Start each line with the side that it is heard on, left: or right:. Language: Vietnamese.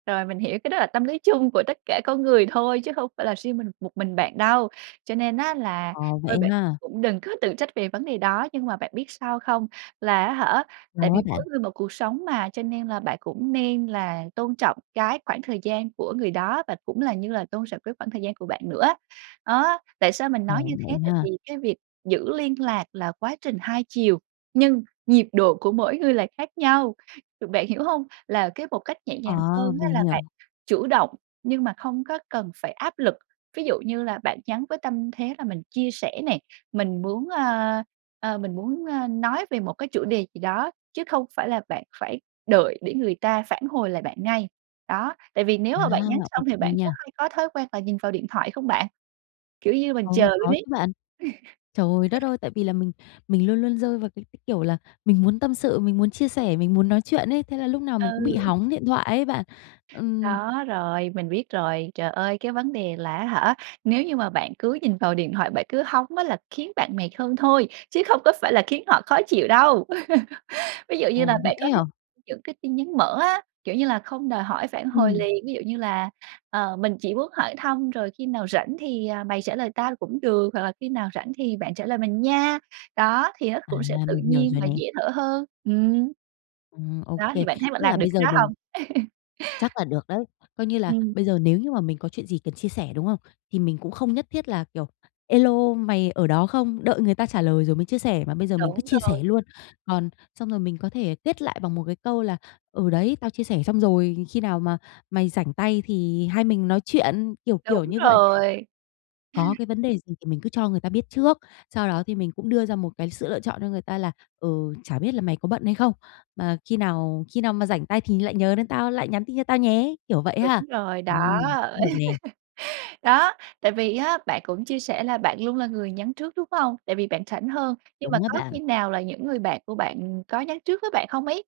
right: Rồi, mình hiểu, cái đó là tâm lý chung của tất cả con người thôi, chứ không phải là riêng mình một mình bạn đâu. Cho nên á là,
left: Ờ, vậy
right: thôi bạn
left: ha?
right: cũng đừng có tự trách về vấn đề đó, nhưng mà bạn biết sao không? Là á hả, tại
left: Sao á
right: vì mỗi
left: bạn?
right: người một cuộc sống mà, cho nên là bạn cũng nên là tôn trọng cái khoảng thời gian của người đó và cũng là như là tôn trọng cái khoảng thời gian của bạn nữa. Đó, tại sao mình
left: Ờ.
right: nói như
left: Vậy
right: thế? Tại
left: ha?
right: vì cái việc giữ liên lạc là quá trình hai chiều, nhưng nhịp độ của mỗi người là khác nhau, bạn hiểu hông? Là cái một cách nhẹ nhàng
left: Ờ!
right: hơn á
left: Mình
right: là bạn
left: hiểu.
right: chủ động, nhưng mà không có cần phải áp lực. Ví dụ như là bạn nhắn với tâm thế là mình chia sẻ nè, mình muốn, ơ, ơ, mình muốn, ơ, nói về một cái chủ đề gì đó, chứ không phải là bạn phải đợi để người ta phản hồi lại bạn ngay. Đó. Tại vì nếu
left: À!
right: mà bạn nhắn
left: Ô
right: xong thì
left: kê
right: bạn có
left: nha.
right: hay có thói quen là nhìn vào điện thoại không bạn? Kiểu như mình
left: Ừ!
right: chờ luôn
left: Có
right: ấy.
left: chứ bạn. Trời đất ơi, tại vì là mình mình luôn luôn rơi vào cái cái, kiểu, là mình muốn tâm sự, mình muốn chia sẻ, mình muốn nói chuyện ấy, thế là lúc nào mình cũng bị
right: Ừ.
left: hóng điện thoại ấy bạn. Ừm
right: Đó, rồi, mình biết rồi. Trời ơi, cái vấn đề là á hả, nếu như mà bạn cứ nhìn vào điện thoại, bạn cứ hóng á là khiến bạn mệt hơn thôi, chứ không có phải là khiến họ khó chịu đâu. Ví dụ như là
left: Ồ. Vậy
right: bạn có
left: ấy
right: thể
left: hả?
right: những cái tin nhắn mở á, kiểu như là, không đòi hỏi phản hồi
left: Ừm.
right: liền, ví dụ như là, ờ: "Mình chỉ muốn hỏi thăm rồi khi nào rảnh thì, à, mày trả lời tao cũng được" hoặc là: "Khi nào rảnh thì bạn trả lời mình nha." Đó, thì nó
left: À.
right: cũng sẽ tự
left: Mình hiểu
right: nhiên
left: rồi
right: và
left: nè.
right: dễ thở hơn. Ừm.
left: Ừm, ô
right: Đó, thì
left: kê.
right: bạn thấy bạn
left: Tức là
right: làm được
left: bây
right: cái
left: giờ
right: đó
left: mình
right: hông?
left: Chắc là được đấy. Coi như là
right: Ừm.
left: bây giờ nếu như mà mình có chuyện gì cần chia sẻ, đúng không, thì mình cũng không nhất thiết là, kiểu: "Ê lô, mày ở đó không?" đợi người ta trả lời rồi mới chia sẻ, mà bây giờ mình cứ
right: Đúng
left: chia
right: rồi.
left: sẻ luôn. Còn xong rồi mình có thể kết lại bằng một cái câu là: "Ừ đấy, tao chia sẻ xong rồi, khi nào mà mày rảnh tay thì hai mình nói chuyện." kiểu kiểu
right: Đúng
left: như vậy.
right: rồi.
left: Có cái vấn đề gì thì mình cứ cho người ta biết trước, sau đó thì mình cũng đưa ra một cái sự lựa chọn cho người ta là: "Ừ, chả biết là mày có bận hay không, mà khi nào khi nào mà rảnh tay thì lại nhớ đến tao, lại nhắn tin cho tao nhé!" kiểu vậy ha?
right: Đúng rồi, đó.
left: Ừm. Cũng được nè.
right: Đó, tại vì á, bạn cũng chia sẻ là bạn luôn là người nhắn trước, đúng không? Tại vì bạn rảnh hơn. Nhưng mà
left: Đúng á
right: có khi
left: bạn.
right: nào là những người bạn của bạn có nhắn trước với bạn không ấy?